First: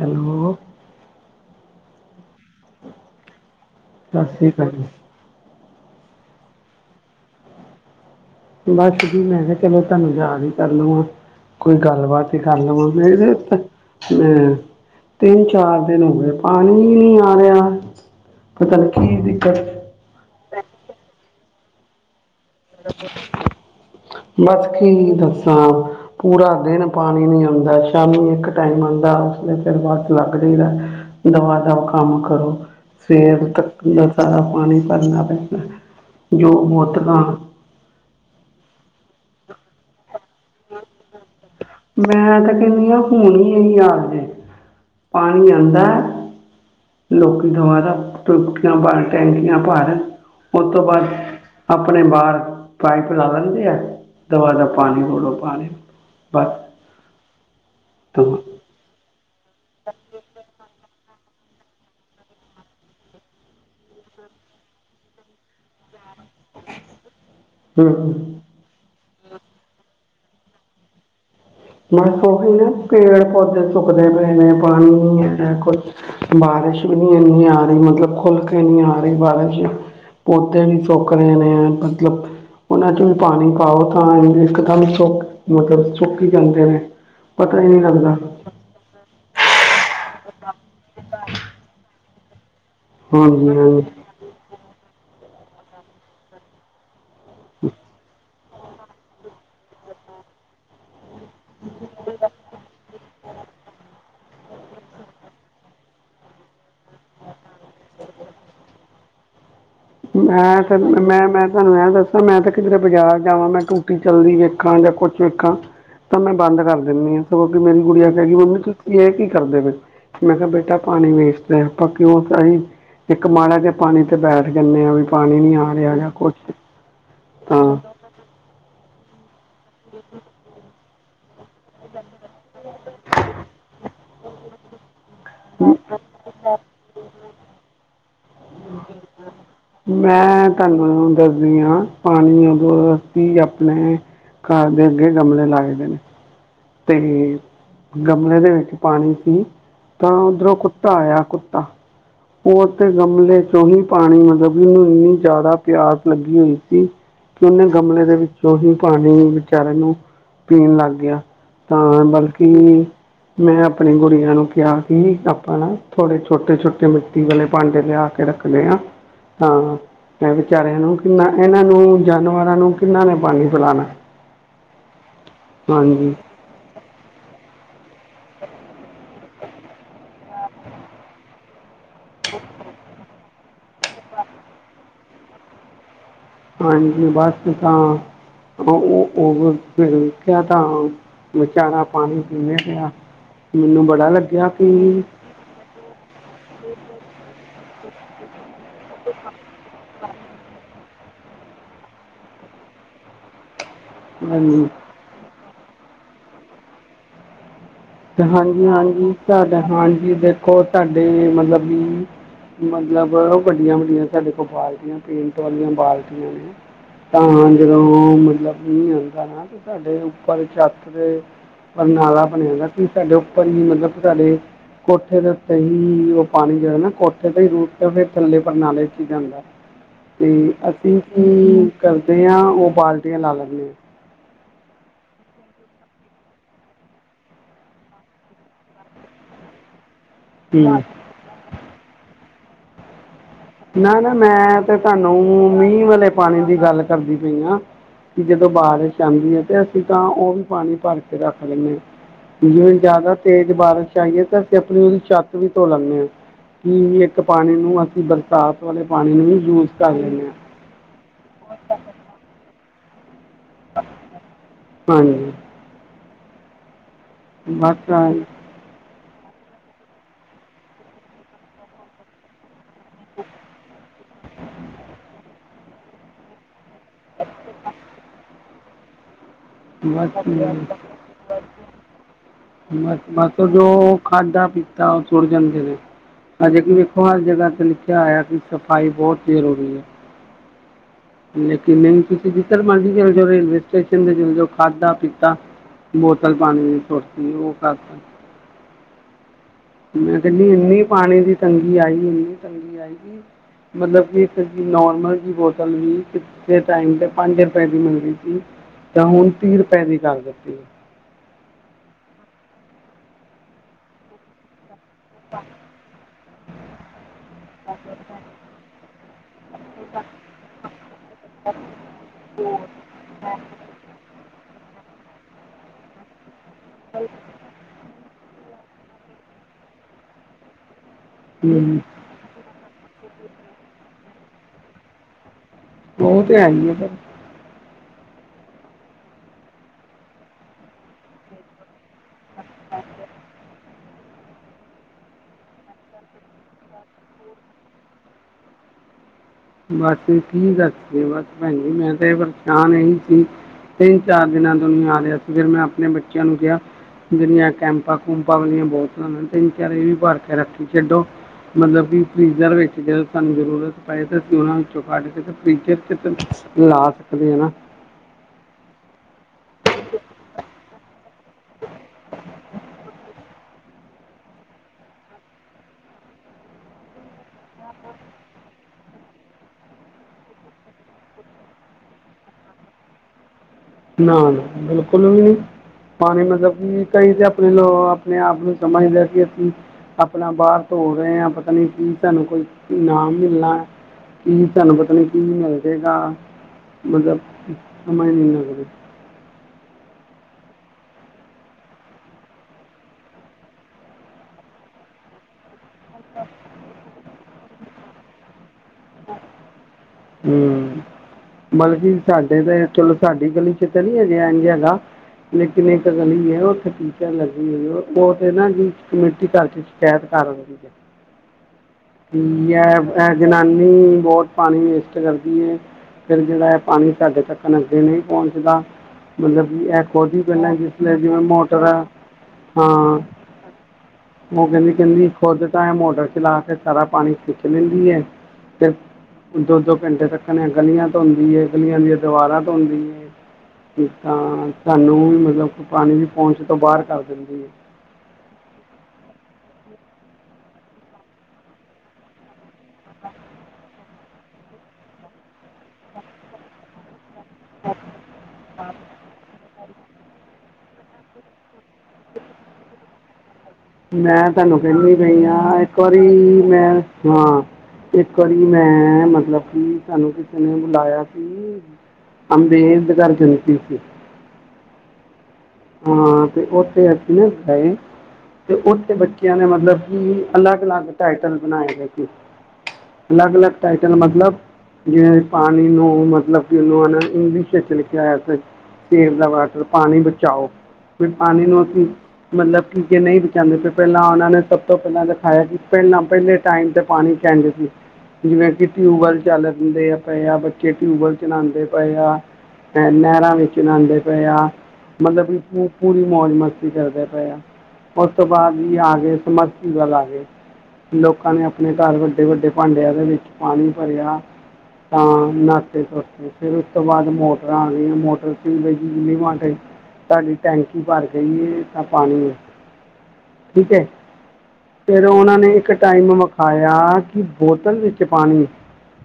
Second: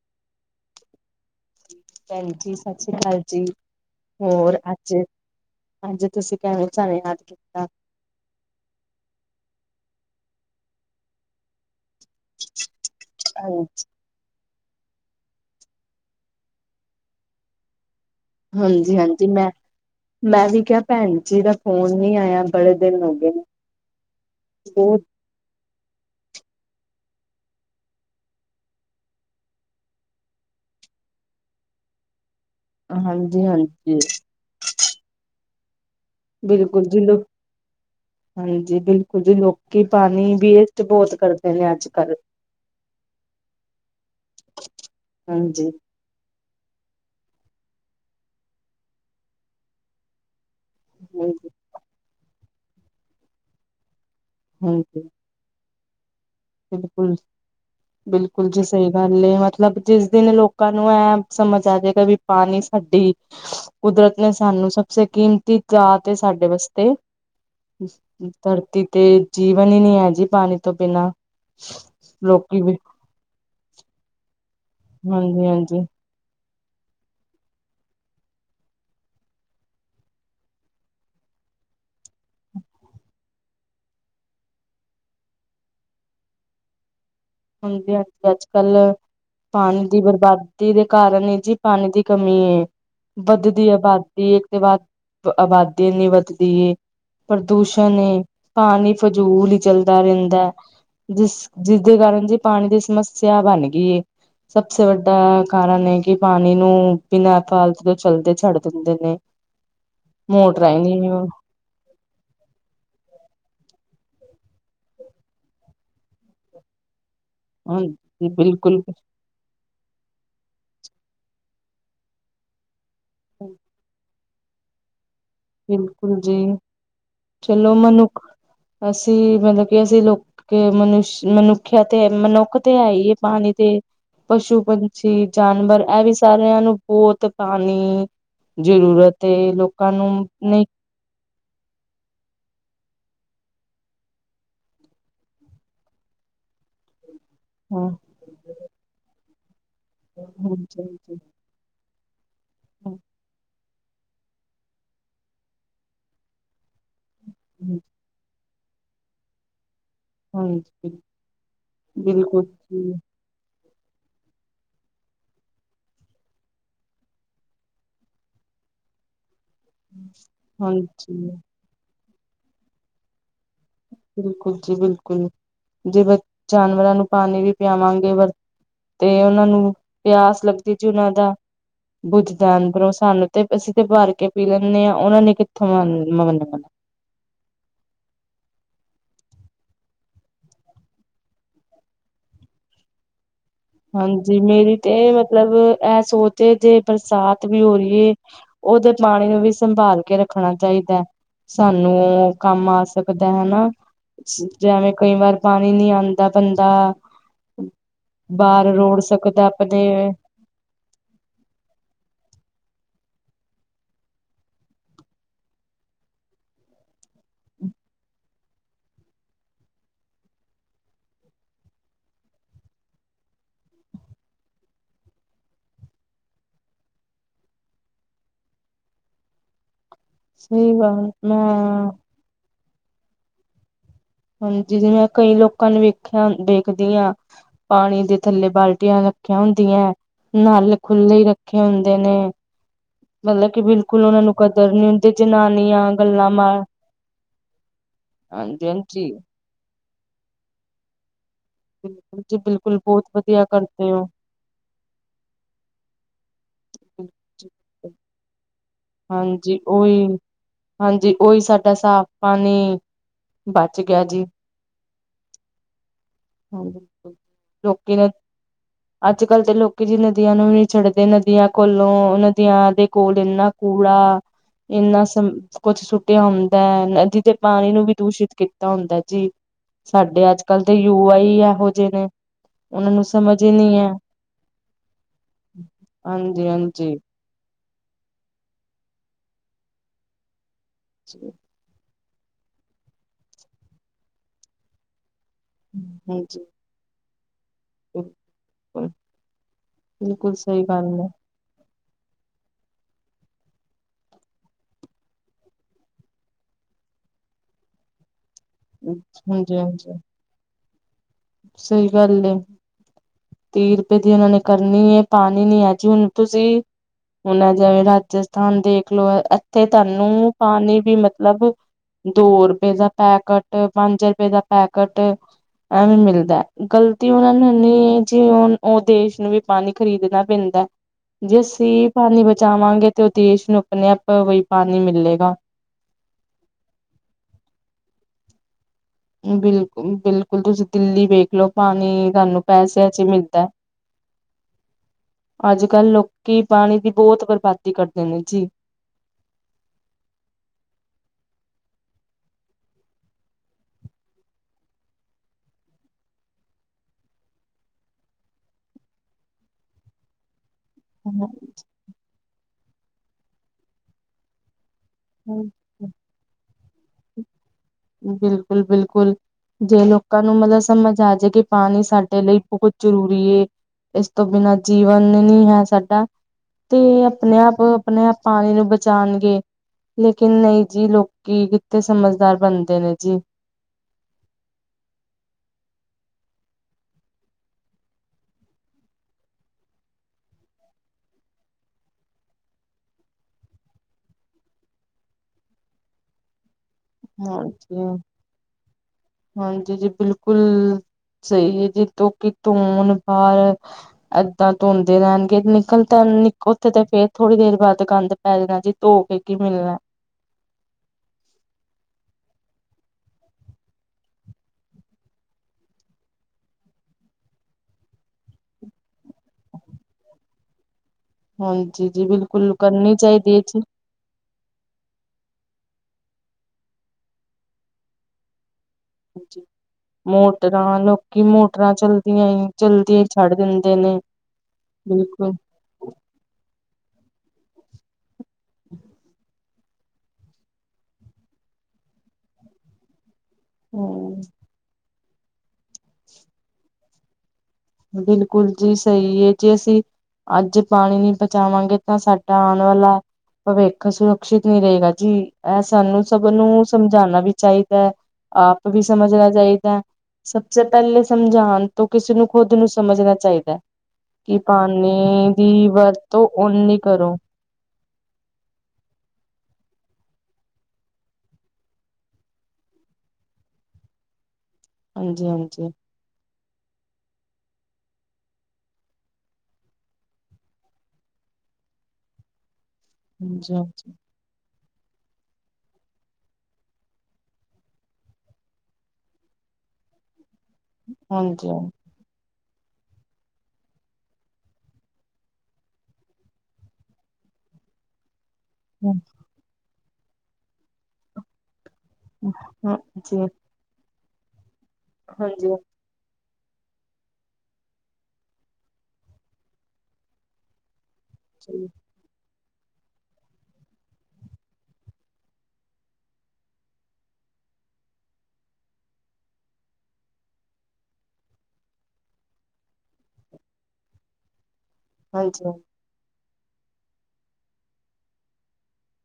Hello ਭੈਨ ਜੀ ਸਤਿ ਸ੍ਰੀ ਅਕਾਲ ਜੀ ਸਤਿ ਸ਼੍ਰੀ ਹੋਰ ਅਕਾਲ ਅੱਜ ਜੀ ਹਾਂਜੀ ਤੁਸੀਂ ਭੈਣ ਤੁਾਨੂੰ ਯਾਦ ਕੀਤਾ ਬਸ ਜੀ ਮੈਂ ਤਾਂ ਚਲੋ ਤੁਹਾਨੂੰ ਯਾਦ ਹੀ ਕਰ ਲਵਾਂ ਕੋਈ ਗੱਲਬਾਤ ਕਰ ਲਵੋ [unintelligible] ਮੈਂ ਤਿੰਨ-ਚਾਰ ਦਿਨ ਹੋ ਗਏ ਪਾਨੀ ਨੀ ਆ ਰਿਹਾ ਪਤਾ ਨੀ ਹਾਂਜੀ ਕੀ ਹਾਂਜੀ ਮੈਂ ਦਿੱਕਤ ਮੈਂ ਵੀ ਕਿਹਾ ਪੈਣ ਜੀ ਦਾ ਫੋਨ ਨੀ ਆਇਆ ਬੜੇ ਦਿਨ ਹੋ ਗਏ ਨੇ ਬਸ ਬਹੁਤ ਠੀਕ ਦੱਸ [unintelligible] ਪੂਰਾ ਦਿਨ ਪਾਣੀ ਨੀ ਆਂਦਾ ਸ਼ਾਮੀ ਇੱਕ ਟਾਈਮ ਆਂਦਾ ਉਸੇ ਫਿਰ ਬਾਅਦ ਲੱਗ ਜਾਇਦਾ ਦਵਾ ਦੱਬ ਕੰਮ ਕਰੋ ਹਾਂਜੀ ਸਵੇਰ ਤੱਕ ਹਾਂਜੀ ਸਾਰਾ ਪਾਣੀ ਭਰਨਾ ਪੈਂਦਾ ਜੋ ਬਿਲਕੁਲ ਜੀ ਮੋਟਰਾਂ ਲੋਕ ਹਾਂਜੀ ਬਿਲਕੁਲ ਜੀ ਲੋਕ ਕਿ ਪਾਣੀ ਵੇਸਟ ਬਹੁਤ ਕਰਦੇ ਨੇ ਅੱਜ ਕੱਲ੍ਹ ਮੈਂ ਤਾਂ ਕਹਿੰਦੀ ਹਾਂ ਹੁਣ ਵੀ ਇਹੀ ਹਾਲ ਏ ਪਾਣੀ ਹਾਂਜੀ ਆਂਦਾ ਲੋਕੀ ਦਵਾਰਾ ਟੂਟੀਆਂ ਭਰ ਟੈਂਕੀਆਂ ਭਰ ਉਸ ਤੋਂ ਬਾਦ ਹਾਂਜੀ ਅਪਨੇ ਬਾਹਰ ਪਾਈਪ ਲਾ ਲੈਂਦੇ ਆ ਦਵਾ ਦਾ ਪਾਣੀ ਹਾਂਜੀ ਰੜੋ ਪਾਣੀ ਬਸ ਬਿਲਕੁਲ ਤਮ ਬਿਲਕੁਲ ਜੀ ਸਹੀ ਗੱਲ ਮਤਲਬ ਜਿਸ ਦਿਨ ਲੋਕਾਂ ਇਹ ਸਮਝ ਆ ਜਾਏਗਾ ਵੀ ਪਾਣੀ ਸਾਡੀ ਕੁਦਰਤ ਨੇ ਸਾਨੂੰ ਸਭਸ ਕੀਮਤੀ ਜਾ ਤੇ ਸਾਡੇ ਵਾਸਤੇ ਹਮ। ਧਰਤੀ ਤੇ ਜੀਵਨ ਹੀ ਨਹੀਂ ਹੈ ਜੀ ਪਾਣੀ ਤੋਂ ਬਿਨਾਂ ਬਸ ਉਹੀ ਲੋਕੀ ਨਾ, ਵੀ ਪੇੜ ਪੌਦੇ ਸੁੱਕਦੇ ਪਏ ਨੇ ਪਾਣੀ ਨਹੀ ਹਾਂਜੀ ਐ ਹਾਂਜੀ ਕੁਛ ਬਾਰਿਸ਼ ਵੀ ਨਹੀਂ ਏਨੀ ਆ ਰਹੀ ਮਤਲਬ ਖੁੱਲ ਕੇ ਨਈ ਆ ਰਹੀ ਬਾਰਿਸ਼ ਪੌਦੇ ਵੀ ਸੁਕ ਰਹੇ ਨੇ ਮਤਲਬ ਉਹਨਾਂ ਚ ਵੀ ਪਾਣੀ ਪਾਓ ਤਾਂ ਵੀ ਇਕਦਮ ਸੁੱਕ ਮਤਲਬ ਸੁੱਕ ਹੀ ਜਾਂਦੇ ਨੇ। ਪਤਾ ਹੀ ਨਹੀਂ ਹਾਂਜੀ ਲੱਗਦਾ ਹਾਂਜੀ, ਅੱਜ ਕੱਲ ਪਾਣੀ ਦੀ ਬਰਬਾਦੀ ਦੇ ਕਾਰਨ ਜੀ ਪਾਣੀ ਦੀ ਕਮੀ ਏ। ਹਾਂਜੀ ਵੱਧਦੀ ਹਾਂਜੀ ਆਬਾਦੀ ਇਸ ਤੋਂ ਬਾਦ ਆਬਾਦੀ ਏਨੀ ਵਧਦੀ ਏ, ਪ੍ਰਦੂਸ਼ਣ ਏ ਪਾਣੀ ਫਜੂਲ ਹੀ ਚੱਲਦਾ ਰਹਿੰਦਾ ਹੈ ਜਿਸ ਜਿਸਦੇ ਕਾਰਨ ਜੀ ਪਾਣੀ ਦੀ ਸਮੱਸਿਆ ਬਣ ਗਈ ਏ ਸਭਸੇ ਵੱਡਾ ਕਾਰਨ ਹੈ ਕਿ ਪਾਨੀ ਨੂੰ ਬਿਨਾਂ [unintelligible] ਫਾਲਤ ਤੋਂ ਚਲਦੇ ਛੱਡ ਦਿੰਦੇ ਨੇ ਮੋਟਰਾਂ ਹੈੈਂ ਹੀ [unintelligible] ਨਹੀਂ ਮੈਂ ਮੈਂ ਤੁਹਾਨੂੰ ਮੈਂ ਦੱਸਾਂ ਮੈਂ ਤਾਂ ਕਿਧਰੇ ਬਾਜ਼ਾਰ ਜਾਵਾਂ ਮੈਂ ਟੂਟੀ ਚੱਲਦੀ ਵੇਖਾਂ ਜਾਂ ਕੁਛ ਵੇਖਾਂ ਤਾਂ ਮੈਂ ਬੰਦ ਕਰ ਦਿੰਦੀ ਹਾਂ ਸਗੋਂ ਮੇਰੀ ਗੁਡੀਆ ਹਾਂਜੀ ਕਹੇਗੀ ਮੰਮੀ ਬਿਲਕੁਲ ਤੁਸੀਂ ਕੀ ਇਹ ਕੀ ਕਰਦੇ ਪਏ ਮੈਂ ਕਿਹਾ ਬੇਟਾ ਪਾਣੀ ਵੇਸਟ ਹੈ ਆਪਾਂ ਕਿਉਂ ਅਹੀ ਇੱਕ ਮਾੜਾ ਜ ਪਾਣੀ ਤੇ [unintelligible] ਬੈਠ ਕਹਿੰਦੇ ਆ ਵੀ ਪਾਣੀ ਨੀ ਆ ਰਿਹਾ ਜਾਂ ਬਿਲਕੁਲ ਜੀ ਕੁਛ ਤਾਂ ਚਲੋ ਮਨੁੱਖ ਅਸੀਂ ਮਤਲਬ ਕਿ ਅਸੀਂ ਲੋਕ ਮਨੁਸ਼ ਮਨੁ ਸੱਖਿਆ ਤੇ ਮਨੁੱਖ ਤੇ ਹੈ ਹੀ ਪਾਣੀ ਤੇ ਪਸ਼ੂ ਪੰ ਸ਼ੀ ਮ- ਜਾਨਵਰ ਇਹ ਵੀ ਸਾਰਿਆਂ ਨੂੰ ਬਹੁਤ ਪਾਣੀ ਜ਼ਰੂਰਤ ਏ ਲੋਕ ਮੈਂ ਤੁਹਾਨੂੰ ਦੱਸਦੀ ਹਾਂ ਪਾਣੀ ਉਦੋਂਸਤੀ ਆਪਣੇ ਘਰ ਦੇ ਅੱਗੇ ਗਮਲੇ ਲਾਗਦੇ ਨੇ [unintelligible] ਹਾਂ ਗਮਲੇ ਦੇ ਵਿੱਚ ਪਾਣੀ ਸੀ ਤਾਂ ਉੱਧਰੋਂ ਹਾਂਜੀ ਕੁੱਤਾ ਹਾਂਜੀ ਆਇਆ ਕੁੱਤਾ ਉਹ ਤੇ ਗਮਲੇ ਚ ਚੋਹੀ ਪਾਣੀ ਮਤਲਬ ਕਿ ਉਹਨੂੰ ਇੰਨੀ ਜ਼ਿਆਦਾ ਪਿਆਸ ਲੱਗੀ ਹੋਈ ਸੀ ਕਿ ਉਹਨੇ ਹਾਂਜੀ ਗਮਲੇ ਦੇ ਵਿੱਚ ਔ ਹੀ ਪਾਣੀ ਵਿਚਾਰੇ ਨੂੰ ਪੀਣ ਲੱਗ ਹਾਂਜੀ ਗਿਆ ਤਾਂ ਬਿਲਕੁਲ ਬਲਕਿ ਜੀ ਮੈਂ ਅਪਨੀ ਗੁੜੀਆਂ ਨੂੰ ਕਿਹਾ ਕਿ ਆਪਾਂ ਨਾ ਥੋੜੇ ਛੋਟੇ ਛੋਟੇ ਮਿੱਟੀ ਵਾਲੇ ਭਾਂਡੇ ਲਿਆ ਕੇ ਰੱਖ ਨੇ ਆ ਹਾਂ ਵਿਚਾਰਿਆਂ ਨੂੰ ਹਾਂਜੀ ਕਿੰਨਾ ਇਹਨਾਂ ਨੂੰ ਜਾਨਵਰਾਂ ਨੂੰ ਕਿੰਨਾ ਨੇ ਪਾਣੀ ਪਿਲਾਉਣਾ ਬਿਲਕੁਲ ਜੀ ਬਿਲਕੁਲ। ਜੇ ਹਾਂਜੀ ਜਾਨਵਰਾਂ ਨੂੰ ਪਾਣੀ ਵੀ ਪਿਆਵਾਂਗੇ ਵਰ ਤੇ ਉਹਨਾਂ ਨੂੰ ਪਿਆਸ ਲੱਗਦੀ ਜਿਨਾਂ ਦਾ ਬੁਝਦਾ ਅੰਦਰੋਂ ਸਾਨੂੰ ਤੇ ਅਸੀਂ ਤੇ ਭਰ ਕੇ ਪੀ ਲੈਂਨੇ ਹਾਂ ਉਹਨਾਂ ਨੇ ਕਿੱਥੋਂ ਮੰਗਣਾ ਏ। ਹਾਂਜੀ ਬਸ ਤਾਂ ੳਹ ਫੇਰ ਵੇਖਿਆ ਤਾਂ ਵਿਚਾਰਾ ਪਾਣੀ ਪੀਂਦੇ ਪੇ ਆ ਮੈਨੂੰ ਬੜਾ ਹਾਂਜੀ ਲੱਗਿਆ ਕਿ ਮੇਰੀ ਤੇ ਮਤਲਬ ਇਹ ਸੋਚ ਏ ਜੇ ਬਰਸਾਤ ਵੀ ਹੋ ਰਹੀ ਏ, ਉਹਦੇ ਪਾਣੀ ਨੂੰ ਵੀ ਸੰਭਾਲ ਕੇ ਰੱਖਣਾ ਚਾਹੀਦਾ ਹੈ। ਸਾਨੂੰ ਕੰਮ ਆ ਸਕਦਾ, ਹੈਨਾ। ਜੈਵੇਂ ਕਈ ਵਾਰ ਪਾਣੀ ਨੀ ਆਉਂਦਾ, ਬੰਦਾ ਹਾਂਜੀ ਬਾਹਰ ਰੋੜ ਹਾਂਜੀ ਸਕਦਾ ਤੁਹਾਡਾ ਆਪਣੇ ਹਾਂਜੀ ਦੇਖੋ ਤੁਹਾਡੇ ਮਤਲਬ ਵੀ ਮਤਲਬ ਉਹ ਵੱਡੀਆਂ ਵੱਡੀਆਂ ਸਾਡੇ ਕੋਲ ਬਾਲਟੀਆਂ, ਪੇਂਟ ਵਾਲੀਆਂ ਬਾਲਟੀਆਂ ਨੇ ਤਾਂ ਜਦੋਂ ਮਤਲਬ ਮੀਂਹ ਆਉਂਦਾ ਨਾ ਤੇ ਸਾਡੇ ਉੱਪਰ ਛਤ ਤੇ ਪਰਨਾਲਾ ਬਣਿਆ ਦਾ ਏ ਸਾਡੇ ਉੱਪਰ ਹੀ ਮਤਲਬ ਸਾਡੇ ਕੋਠੇ ਦੇ ਉੱਤੇ ਹੀ ਉਹ ਪਾਣੀ ਜਿਹੜਾ ਨਾ ਕੋਠੇ ਦੇ ਹੀ ਰੁਟ ਤੋ ਫੇਰ ਥੱਲੇ ਪਰਨਾਲੇ ਚ ਹੀ ਜਾਂਦਾ। ਤੇ ਸਹੀ ਅਸੀਂ ਗੱਲ ਕੀ ਮੈਂ ਕਰਦੇ ਆ ਉਹ ਬਾਲਟੀਆਂ ਲਾ ਲੈਂਦੇ ਆਂ। ਹਾਂਜੀ ਜਿਵੇਂ ਕਈ ਲੋਕਾਂ ਨੂੰ ਵੇਖਿਆ ਵੇਖਦੀ ਹਾਂ ਪਾਣੀ ਦੇ ਥੱਲੇ ਬਾਲਟੀਆਂ ਰੱਖੀਆਂ ਹੁੰਦੀਆਂ ਨਾਲੇ ਹਾਂ ਖੁੱਲੇ ਈ ਰੱਖੇ ਹੁੰਦੇ ਨੇ। ਮਤਲਬ ਕਿ ਨਾ ਬਿਲਕੁਲ ਨਾ ਉਹਨਾਂ ਨੂੰ ਮੈਂ ਕਦਰ ਤੇ ਨੀ ਤੁਹਾਨੂੰ ਹੁੰਦੀ ਮੀਂਹ ਜਨਾਨੀਆਂ ਵਾਲੇ ਗੱਲਾਂ ਪਾਣੀ ਦੀ ਮਾਰ ਗੱਲ ਕਰਦੀ ਪਈ ਆਂ। ਜਦੋਂ ਹਾਂਜੀ ਬਾਰਿਸ਼ ਹਾਂਜੀ ਆਉਂਦੀ ਹੈ ਤੇ ਅਸੀਂ ਤਾਂ ਉਹ ਵੀ ਪਾਣੀ ਭਰ ਕੇ ਰੱਖ ਬਿਲਕੁਲ ਜੀ ਬਿਲਕੁਲ ਲੈਂਦੇਾਂਿ ਬਹੁਤ ਜਿਆਦਾ ਵਧੀਆ ਤੇਜ਼ ਕਰਦੇ ਬਾਰਿਸ਼ ਹੋ ਆਈਏ ਤਾਂ ਆਪਣੀ ਉਹਦੀ ਛੱਤ ਵੀ ਧੋ ਲੈਂਦੇ ਹਾਂ ਕਿ ਇੱਕ ਪਾਣੀ ਨੂੰ ਅਸੀਂ ਬਲ ਵਾਲੇ ਪਾਣੀ ਨੂੰ ਵੀ ਹਾਂਜੀ ਯੂਜ ਕਰ ਉਹੀ ਲੈਂਦੇ ਹਾਂ ਹਾਂਜੀ ਉਹੀ ਸਾਡਾ ਸਾਫ਼ ਪਾਣੀ ਬਚ ਗਿਆ ਜੀ ਹਾਂਜੀ ਹਮ ਬਿਲਕੁਲ ਬਸ ਲੋਕਕ ਨਾ ਆਹੀ ਅੱਜ ਕੱਲ੍ਹ ਦੇ ਲੋਕੀ ਜੀ ਨਦੀਆਂ ਨੂੰ ਨੀ ਛੱਡਦੇ ਨਦੀਆਂ ਕੋਲੋਂ ਨਦੀਆਂ ਦੇ ਕੋਲ ਇੰਨਾ ਕੂੜਾ ਇੰਨਾ ਕੁਛ ਸੁੱਟਿਆ ਹੁੰਦਾ ਹੈ, ਨਦੀ ਤੇ ਪਾਣੀ ਨੂੰ ਵੀ ਦੂਸ਼ਿਤ ਕੀਤਾ ਹੁੰਦਾ ਜੀ। [unintelligible] ਯੁਵਾ ਈ ਏਹੋ ਜਹੇ ਨੇ। ਉਹਨਾਂ ਨੂੰ ਸਮਝ ਮਤਲਬ ਹੀ ਜੋ ਨਹੀਂ ਹੈ ਖਾਦਾ- ਪੀਤਾ ਔ ਸੁਟ ਦਿੰਦੇ ਨੇ। ਹਾਂਜੀ ਅਜੇ ਵੀ ਹਾਂਜੀ ਦੇਖੋ ਹਰ ਜਗ੍ਹਾ ਤੇ ਲਿਖਿਆ ਹੋਇਆ ਕਿ ਸਫ਼ਾਈ ਬਹੁਤ ਜ਼ਰੂਰੀ ਹੈ। [inaudible] ਲੇਕਿਨ ਨਹੀਂ, ਤੁਸੀਂ ਜਿੱਧਰ ਮਰਜ਼ੀ ਚਲੇ ਜੋ, ਰੇਲਵੇ ਸਟੇਸ਼ਨ ਤੇ ਚਲੇ ਜੋ, ਖਾਧਾ ਪੀਤਾ ਬੋਤਲ, ਹਾਂਜੀ ਪਾਣੀ ਦੀ ਧੋਤੀ, ਉਹ ਕਰ [inaudible] ਮੈਂ ਬਿਲਕੁਲ ਕਹਿੰਦੀ, ਸਹੀ ਏਨੀ ਗੱਲ ਹੈ ਪਾਣੀ ਦੀ ਤੰਗੀ ਆਈ, ਏਨੀ ਤੰਗੀ ਆਈ ਮਤਲਬ ਕਿ, ਇੱਕ ਨੋਰਮਲ ਜੀ, ਬੋਤਲ ਵੀ ਕਿਸੇ, ਟਾਈਮ ਤੇ ਪੰਜ ਰੁਪਏ ਦੀ ਮਿਲਦੀ ਸੀ, ਤਾਂ ਹੁਣ ਤੀਹ ਹਾਂਜੀ ਰੁਪਏ ਦੀ ਹਾਂਜੀ ਕਰ ਦਿੱਤੀ। ਸਹੀ ਗੱਲ ਏ। ਤੀਹ ਰੁਪਏ ਦੀ ਇਹਨਾਂ ਨੇ ਕਰਨੀ ਏ, ਪਾਣੀ ਨੀ ਹੈ ਜੀ, ਹੁਣ ਤੁਸੀਂ ਹੁਣ ਜਿਵੇਂ, ਰਾਜਸਥਾਨ ਦੇਖ ਲੋ, ਇੱਥੇ ਤੁਹਾਨੂੰ, ਪਾਣੀ ਵੀ ਮਤਲਬ ਦੋ ਰੁਪਏ ਦਾ ਪੈਕਟ, ਪੰਜ ਰੁਪਏ ਦਾ ਪੈਕਟ, ਐਵੇਂ ਮਿਲਦਾ, ਗ਼ਲਤੀ ਉਹਨਾਂ ਨੂੰ ਨਹੀਂ ਜੀ, ਉਹ -ਉਹ ਦੇਸ਼ ਨੂੰ ਵੀ, ਪਾਣੀ ਖਰੀਦਣਾ ਪੈਂਦਾ ਹੈ ਜਿਸ ਹੂੰ ਦੀ ਪਾਣੀ ਬਚਾਵਾਂਗੇ ਤੇ, ਉਹ ਦੇਸ਼ ਨੂੰ, ਆਪਣੇ ਆਪ ਵਹੀ ਪਾਨੀ ਮਿਲੇਗਾ। ਉਹ ਤੇ, ਹੈ ਹੀ ਆ ਫੇਰ ਬਿਲਕੁਲ -ਬਿਲਕੁਲ, ਤੁਸੀਂ ਦਿੱਲੀ ਵੇਖ ਲਓ ਪਾਣੀ ਤੁਹਾਨੂੰ ਪੈਸਿਆਂ ਚ ਮਿਲਤਾ। ਅੱਜ -ਕੱਲ੍ਹ ਲੋਕੀ, ਪਾਣੀ ਦੀ ਬਹੁਤ ਬਰਬਾਦੀ ਕਰਦੇ ਨੇ ਜੀ। ਬਸ ਕੀ, ਦੱਸੀਏ, ਬਸ ਭੈਣ ਜੀ, ਮੈਂ ਤੇ ਪਰੇਸ਼ਾਨ ਇੰਨੀ ਸੀ। ਤਿੰਨ, ਚਾਰ ਦਿਨਾਂ ਤੋੰ ਨਹੀਂ ਆ ਰਿਹਾ ਸੀ। ਫਿਰ ਮੈਂ, ਆਪਣੇ ਬੱਚਿਆਂ ਨੂੰ ਕਿਹਾ ਜਿਹੜੀਆਂ, ਕੈਂਪਾਂ -ਕੂੰਪਾਂ ਵਾਲੀਆਂ ਬੋਤਲਾਂ ਨੇ, ਤਿੰਨ, ਚਾਰ ਇਹ ਵੀ ਭਰ ਕੇ ਰੱਖ। ਛੱਡੋ, ਮਤਲਬ ਕਿ ਫਰੀਜ਼ਰ ਵਿੱਚ, ਜਦੋਂ ਸਾਨੂੰ ਜ਼ਰੂਰਤ ਪਏ ਤਾਂ, ਅਸੀਂ ਉਹਨਾਂ ਚੋ ਕੱਢ ਕੇ, ਫ੍ਰੀਜਰ ਚ ਤੇ, ਲਾ ਸਕਦੇ ਹਾਂ ਨਾ। ਬਿਲਕੁਲ- ਬਿਲਕੁਲ, ਜੇ ਲੋਕਾਂ ਨੂੰ ਮਤਲਬ, ਸਮਝ ਆ ਜਾਏਗੀ। ਪਾਣੀ, ਸਾਡੇ ਲਈ ਬਹੁਤ ਜ਼ਰੂਰੀ ਏ, ਇਸ ਤੋਂ ਬਿਨਾਂ ਜੀਵਨ ਨਹੀਂ ਹੈ ਸਾਡਾ। ਤੇ, ਆਪਣੇ ਆਪ -ਆਪਣੇ ਆਪ ਪਾਣੀ ਨੂੰ, ਬਚਾਉਣਗੇ। ਲੇਕਿਨ, ਨਹੀਂ ਜੀ, ਲੋਕੀ ਕਿੱਥੇ ਸਮਝਦਾਰ ਬਣਦੇ ਨੇ ਜੀ। ਨਾ, ਬਿਲਕੁਲ ਵੀ ਨਹੀਂ। ਪਾਣੀ, ਮਤਲਬ ਕਿ ਕਈ ਤਾਂ ਆਪਣੇ, ਆਪਣੇ ਆਪ ਨੂੰ ਸਮਝਦੇ ਆ ਕਿ ਅਸੀਂ ਆਪਣਾ, ਬਾਹਰ ਤੋੜ ਰਹੇ ਹਾਂ। ਪਤਾ ਨੀ ਕੀ ਸਾਨੂੰ, ਕੋਈ ਇਨਾਮ ਮਿਲਣਾ। ਕੀ, ਸਾਨੂੰ ਪਤਾ ਨੀ ਕੀ ਮਿਲ ਜਾਏਗਾ, ਮਤਲਬ ਹਾਂਜੀ। ਸਮਝ ਨਹੀਂ ਲੱਗਦੀ। ਹਾਂਜੀ ਜੀ, ਬਿਲਕੁਲ ਸਹੀ ਹੈ ਜੀ, [unintelligible] ਏਦਾਂ, ਧੋਂਦੇ ਰਹਿਣਗੇ ਨਿਕਲ ਤਾਂ, ਨੀ ਉੱਥੇ ਤੇ ਫੇਰ ਥੋੜੀ ਦੇਰ ਬਾਅਦ, ਗੰਦ ਪੈ ਜਾਣਾ ਜੀ, ਧੋ ਕੇ ਕੀ ਮਿਲਣਾ? ਹਮ। ਮਤਲਬ ਕਿ ਸਾਡੇ ਤਾਂ, ਚਲੋ ਸਾਡੀ ਗਲੀ ਚ, ਤਾਂ ਨਹੀਂ ਹਜੇ ਐੰਜ ਹੈਗਾ। ਲੇਕਿਨ ਇੱਕ ਗਲੀ ਹੈ, ਉੱਥੇ ਟੀਚਣ ਲੱਗੀ ਹੋਈ, ਉਹ ਤੇ ਨਾ ਜੀ, ਕਮੇਟੀ ਘਰ ਚ, ਸ਼ਿਕਾਇਤ ਕਰ ਆ ਠੀਕ ਹੈ। ਹਾਂਜੀ ਜੀ, ਬਿਲਕੁਲ ਕਰਨੀ ਚਾਹੀਦੀ ਹੈ ਜੀ। ਖੁਦ ਬਹੁਤ, ਪਾਣੀ ਵੇਸਟ ਕਰਦੀ ਹੈ। ਫਿਰ ਜਿਹੜਾ ਹੈ ਪਾਣੀ ਸਾਡੇ ਤੱਕਣ ਅੱਗੇ ਨਹੀਂ ਪਹੁੰਚਦਾ। ਜੀ ਮਤਲਬ ਕਿ, ਇਹ ਖੁਦ ਹੀ ਪਹਿਲਾਂ, ਜਿਸ ਮੋਟਰਾਂ ਜਿਵੇਂ ਲੋਕੀ ਮੋਟਰ ਮੋਟਰਾਂ ਆ, ਚਲਦੀਆਂ ਹੀ ਹਾਂ ਚਲਦੀਆਂ ਛੱਡ ਦਿੰਦੇ ਨੇ ਉਹ ਕਹਿੰਦੀ, ਕਹਿੰਦੀ ਬਿਲਕੁਲ ਖੁਦ ਤਾਂ ਏ ਮੋਟਰ ਚਲਾ ਕੇ ਸਾਰਾ ਪਾਣੀ ਖਿੱਚ ਲੈਂਦੀ ਹੈ। ਤੇ ਦੋ-ਦੋ ਘੰਟੇ ਤੱਕਣ ਗਲੀਆਂ ਧੋਂਦੀ ਏ ਗਲੀਆਂ ਦੀਆਂ ਦੀਵਾਰਾਂ ਧੋਂਦੀ ਹੈ। ਹਮ ਤਾਂ, ਸਾਨੂੰ ਵੀ ਮਤਲਬ, ਪਾਣੀ ਦੀ ਪਹੁੰਚ ਤੋਂ ਬਾਹਰ ਕਰ ਦਿੰਦੀ ਹੈ। ਬਿਲਕੁਲ ਜੀ, ਸਹੀ ਹੈ ਜੇ, ਅਸੀਂ ਅੱਜ ਪਾਣੀ ਨੀ, ਪਹੁੰਚਾਵਾਂਗੇ ਤਾਂ, ਸਾਡਾ ਆਉਣ ਵਾਲਾ ਭਵਿੱਖ, ਸੁਰੱਖਸ਼ਿਤ ਨੀ ਰਹੇਗਾ ਜੀ, ਇਹ ਸਾਨੂੰ ਸਭ ਨੂੰ ਸਮਝਾਣਾ ਵੀ ਚਾਹੀਦਾ, ਆਪ ਵੀ ਸਮਝਣਾ ਚਾਹੀਦਾ, ਸਭ ਸੇ ਪਹਿਲੇ ਸਮਝਾਉਣ ਤੋਂ ਕਿਸੇ ਨੂੰ ਖੁਦ ਨੂੰ, ਸਮਝਣਾ ਚਾਹੀਦਾ। ਮੈਂ ਕਿ ਤੁਹਾਨੂੰ ਕਹਿੰਦੀ ਪਈ ਪਾਣੀ ਹ ਦੀ ਇੱਕ ਵਾਰੀ ਵਰਤੋਂ ਮੈਂ ਓਨੀ ਕਰੋ ਹਾਂ ਇੱਕ ਵਾਰੀ ਮੈਂ ਮਤਲਬ ਕਿ ਤੁਹਾਨੂੰ ਕਿਸੇ ਨੇ ਬੁਲਾਇਆ ਸੀ ਅੰਬਦ ਘਰ ਜਾਂਦੀ ਸੀ ਹਾਂਜੀ ਹਾਂਜੀ ਹਾਂ ਤੇ ਉੱਥੇ ਅਸੀਂ ਨਾਏ ਅਤੇ ਉਥੇ ਬੱਚਿਆਂ ਨੇਲ ਕਿ ਅਲੱਗ ਅਲੱਗ ਟਾਈਟਲ ਬਣਾਏ ਸੀ ਅਲਗ ਅਲੱਗ ਹਾਂਜੀ ਹਾਂਜੀ ਟਾਈਟਲ ਮਤਲਬ ਜ ਪਾਣੀ ਨੂੰ ਮਤਲਬ ਕਿ ਉਹਨੂੰ ਨੇ ਇੰਗਲਿਸ਼ ਵਿੱਚ ਲਿ ਕੇ ਆਇਆ ਸੀ ਸਰ ਦਾ ਵਾਟਰ ਪਾਣੀ ਬਚਾਓ ਫਿਰ ਪਾਣੀ ਹਾਂਜੀ ਹਾਂ ਨੂੰ ਅਸੀਂ ਮਤਲਬ ਕੀਟੀਕੇ ਨਹੀਂ ਬਚਾਉਂਦੇ ਪ ਪਹਿਲਾਂ ਉਹਨਾਂ ਨੇ ਸਭ ਤੋਂ ਪਹਿਲਾਂ ਦਿਖਾਇਆ ਕਿ ਪਹਿਲਾਂ ਪਹਿਲੇ ਟਾਈਮ ਤੇ ਪਾਣੀ ਕੈਂਦੇ ਸੀ ਜਿਵੇਂ ਕਿ ਟਿਊਬਵੈਲ ਚੱਲਦੇ ਪਏ ਆ ਬੱਚੇ ਟਿਊਬਵੈੱਲ ਚਲਾਉਂਦੇ ਪਏ ਆ ਜੀ ਹਾਂਜੀ ਨਹਿਰਾਂ ਵਿੱਚ ਚਨਾਉਂਦੇ ਪਏ ਆ ਮਤਲਬ ਹਾਂਜੀ ਹਾਂਜੀ ਕਿ ਪੂਰੀ ਮੌਜ ਮਸਤੀ ਕਰਦੇ ਪਏ ਆ ਉਸ ਤੋਂ ਬਾਅਦ ਵੀ ਆ ਗਏ ਸਬਮਰਸੀਥਲ ਆ ਗਏ ਲੋਕਾਂ ਨੇ ਆਪਣੇ ਘਰ ਵੱਡੇ-ਵੱਡੇ ਭਾਂਡਿਆਂ ਦੇ ਵਿੱਚ ਪਾਣੀ ਭਰਿਆ ਤਾਂ ਨਾਹਤੇ ਧੋਤੇ ਫਿਰ ਉਸ ਤੋਂ ਬਾਅਦ ਮੋਟਰਾਂ ਆ ਗਈਆਂ ਮੋਟਰ ਚਦੇ ਬਲੀ ਵਾਂਟੇ ਤੁਹਾਡੀ ਟੈਂਕੀ ਭਰ ਗਈਏ ਤਾਂ ਪਾਣੀ ਠੀਕ ਹੈ ਫਿਰ ਉਹਨਾਂ ਨੇ ਹਾਂਜੀ ਇੱਕ ਟਾਈਮ ਵਿਖਾਇਆ ਕਿ ਬੋਤਲ ਵਿੱਚ ਪਾਣੀ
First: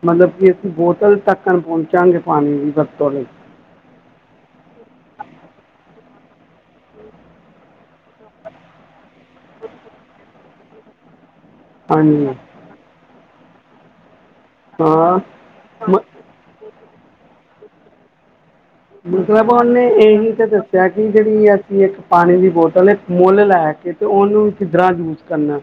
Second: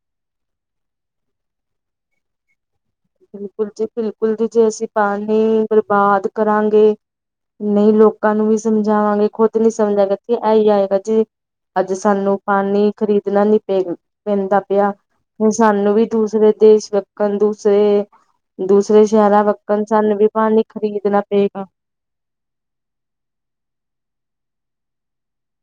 ਮਤਲਬ ਕਿ ਅਸੀਂ ਬੋਤਲ ਤੱਕਣ ਪਹੁੰਚਾਂਗੇ ਪਾਣੀ ਦੀ ਵਰਤੋਂ ਲਈ ਬਿਲਕੁਲ ਜੀ ਬਿਲਕੁਲ ਜੀ ਜੇ ਅਸੀਂ ਪਾਣੀ ਬਰਬਾਦ ਕਰਾਂਗੇ ਨਹੀਂ ਲੋਕਾਂ ਨੂੰ ਵੀ ਸਮਝਾਵਾਂਗੇ ਖੁੱਦ ਨੀ ਸਮਝਾ ਗੇ ਥਇ ਇਹੀ ਆਏਗਾ ਜੀ ਅੱਜ ਹਾਂਜੀ ਸਾਨੂੰ ਪਾਣੀ ਖ਼ਰੀਦਣਾ ਨੀ ਪੈਂ ਪੲਗਾ ਪੈਂਦਾ ਪਿਆ ਹਾਂ ਫ ਸਾਨੂੰ ਮ ਵੀ ਦੂਸਰੇ ਦੇਸ ਵੇਕਣ ਦੂਸਰੇ ਦੂਸਰੇ ਬਲਾ ਸ਼ਹਿਰਾਂ ਭਨ ਵੱਕਣ ਨੇ ਸਾਨੂੰ ਵੀ ਇਹੀ ਤਾਂ ਪਾਣੀ ਦੱਸਿਆ ਕਿ ਖ਼ਰੀਦਣਾ ਜਿਹੜੀ ਪਏਗਾ ਅਸੀ ਇੱਕ ਪਾਣੀ ਦੀ ਬੋਤਲ ਇੱਕ ਮੁੱਲ ਲੈ ਕੇ ਤੇ ਉਹਨੂੰ ਕਿੱਦਰਾ ਯੂਜ ਕਰਨਾ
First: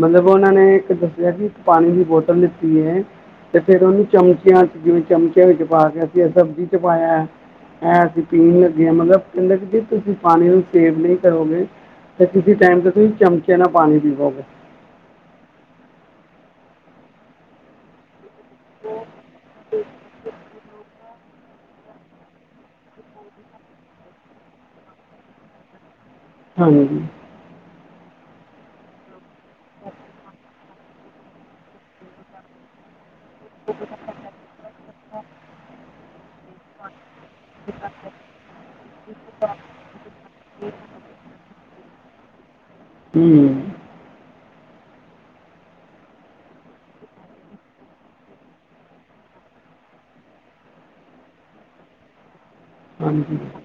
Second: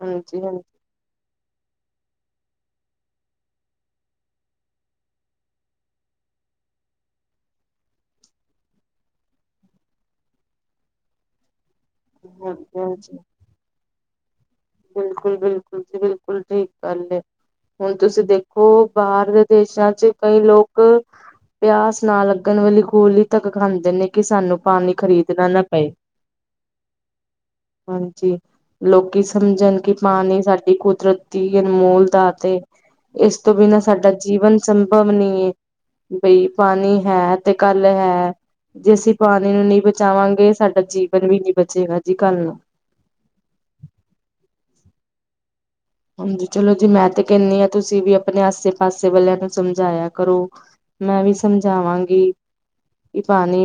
ਮਤਲਬ ਹਾਂਜੀ ਉਹਨਾਂ ਹਾਂਜੀ ਨੇ ਇੱਕ ਦੱਸਿਆ ਕਿ ਇੱਕ ਪਾਣੀ ਦੀ ਬੋਤਲ ਲਿੱਤੀ ਹੈ ਤੇ ਫੇਰ ਉਹਨੂੰ ਚਮਚਿਆਂ ਚ ਜਿਵੇਂ ਚਮਚਿਆਂ ਵਿੱਚ ਪਾ ਕੇ ਅਸੀਂ ਇਹ ਸਬਜ਼ੀ ਚ ਪਾਇਆ ਹੈਂ ਅਸੀਂ ਪੀਣ ਲੱਗੇ ਹਾਂ ਮਤਲਬ ਕਹਿੰਦਾ ਕਿ ਜ ਤੁਸੀਂ ਪਾਣੀ ਨੂੰ ਸੇਵ ਨਹੀਂ ਕਰੋਗੇ ਤੇ ਕਿਸੇ ਹਾਂਜੀ ਟਾਈਮ ਤੇ ਤੁਸੀਂ ਚਮਚੇ ਨਾਲ ਪਾਣੀ ਪੀਵਓਗੇ ਬਿਲਕੁਲ-ਬਿਲਕੁਲ ਜੀ ਬਿਲਕੁਲ ਠੀਕ ਗੱਲ ਹੈ ਹੁਣ ਤੁਸੀਂ ਦੇਖ ਓ ਬਾਹਰ ਦੇ ਦੇਸਾਂ ਚ ਕਈ ਲੋਕ ਪਿਆਸ ਨਾ ਲੱਗਣ ਵਾਲੀ ਗੋਲੀ ਤੱਕ ਖਾਂਦੇ ਨੇ ਕਿ ਸਾਨੂੰ ਪਾਣੀ ਖ਼ਰੀਦਣਾ ਨਾ ਪਏ ਹਾਂਜੀ ਹਾਂਜੀ ਲੋਕੀ ਸਮਝਣ ਕਿ ਪਾਨੀ ਸਾਡੇ ਦੀ ਕੁਦਰਤ ਦੀ ਅਨਮੋਲ ਦਾਤ ਏ ਇਸ ਤੋਂ ਬਿਨਾਂ ਸਾਡਾ ਜੀਵਨ ਸੰਭਵ ਨਹੀਂ ਹੈ ਬਈ ਪਾਣੀ ਹੈ ਤੇ ਕੱਲ ਹੈ ਜੇ ਅਸੀਂ ਪਾਣੀ ਨੂੰ ਨਹੀਂ ਬਚਾਵਾਂਗੇ ਸਾਡਾ ਬਨਵੀਨੀ ਬਚੇਗਾਜੀ ਕੱਲ ਨੂੰ। ਹਮ। ਹਾਂਜੀ ਚਲੋ ਜੀ ਮੈਂ ਤੇ ਕਹਿੰਦੀ ਹਾਂ ਤੁਸੀਂ ਵੀ ਆਪਣੇ ਆਸੇ - ਪਾਸੇ ਵਾਲਿਆਂ ਨੂੰ ਸਮਝਾਇਆ ਕਰੋ। ਮੈਂ ਵੀ ਸਮਝਾਵਾਂਗੀ ਕਿ ਹਾਂਜੀ ਪਾਣੀ।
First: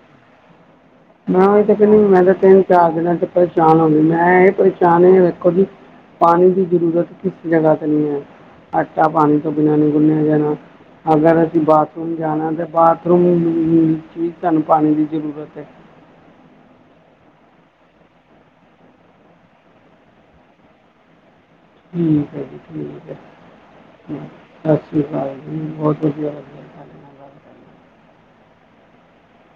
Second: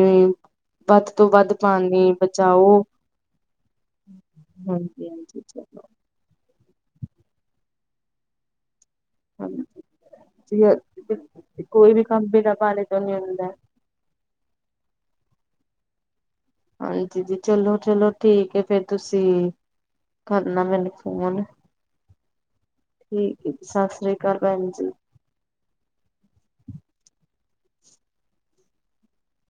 ਵੱਧ ਤੋਂ ਮੈਂ ਵੱਧ ਉ ਤਾਂ ਕਹਿੰਦੀ ਪਾਣੀ ਮੈਂ ਤਾਂ ਤਿੰਨ ਬਚਾਓ ਚਾਰ, ਦਿਨਾਂ ਚ ਪਰੇਸ਼ਾਨ ਹੋ ਗਈ ਮੈਂ ਇਹ ਪਰੇਸ਼ਾਨ ਹਾਂਜੀ ਹਾਂਜੀ ਵੇਖੋ ਜੀ। ਚਲੋ ਪਾਣੀ ਦੀ ਜ਼ਰੂਰਤ ਕਿਸ ਜਗ੍ਹਾ ਤੇ ਨਹੀਂ ਹੈ, ਆਟਾ ਪਾਣੀ ਤੋਂ ਬਿਨਾਂ ਹਾਂਜੀ। ਨਹੀਂ ਗੁੰਨਿਆ ਜਾਣਾ। ਅਗਰ ਅਸੀਂ ਕੋਈ ਵੀ ਬਾਥਰੂਮ ਕੰਮ ਜਾਣਾ, ਬਿਨਾਂ ਤਾਂ ਪਾਣੀ ਤੋਂ ਨਹੀਂ ਬਾਥਰੂਮ ਹੁੰਦਾ। ਵਿੱਚ ਵੀ ਤੁਾਨੂੰ ਪਾਣੀ ਦੀ ਜ਼ਰੂਰਤ ਹੈ। ਹਾਂਜੀ, ਜੀ ਚਲੋ -ਚਲੋ, ਠੀਕ ਹੈ ਫੇਰ ਤੁਸੀਂ। ਕਰਨਾ ਮੈਨੂੰ ਫੋਨ ਠੀਕ ਹੈ ਜੀ ਠੀਕ ਹੈ ਜੀ ਸਤਿ ਸ੍ਰੀ ਅਕਾਲ ਭੈਣ ਸਤਿ ਜੀ ਸ਼੍ਰੀ ਅਕਾਲ ਬਹੁਤ ਸ਼ੁਕਆ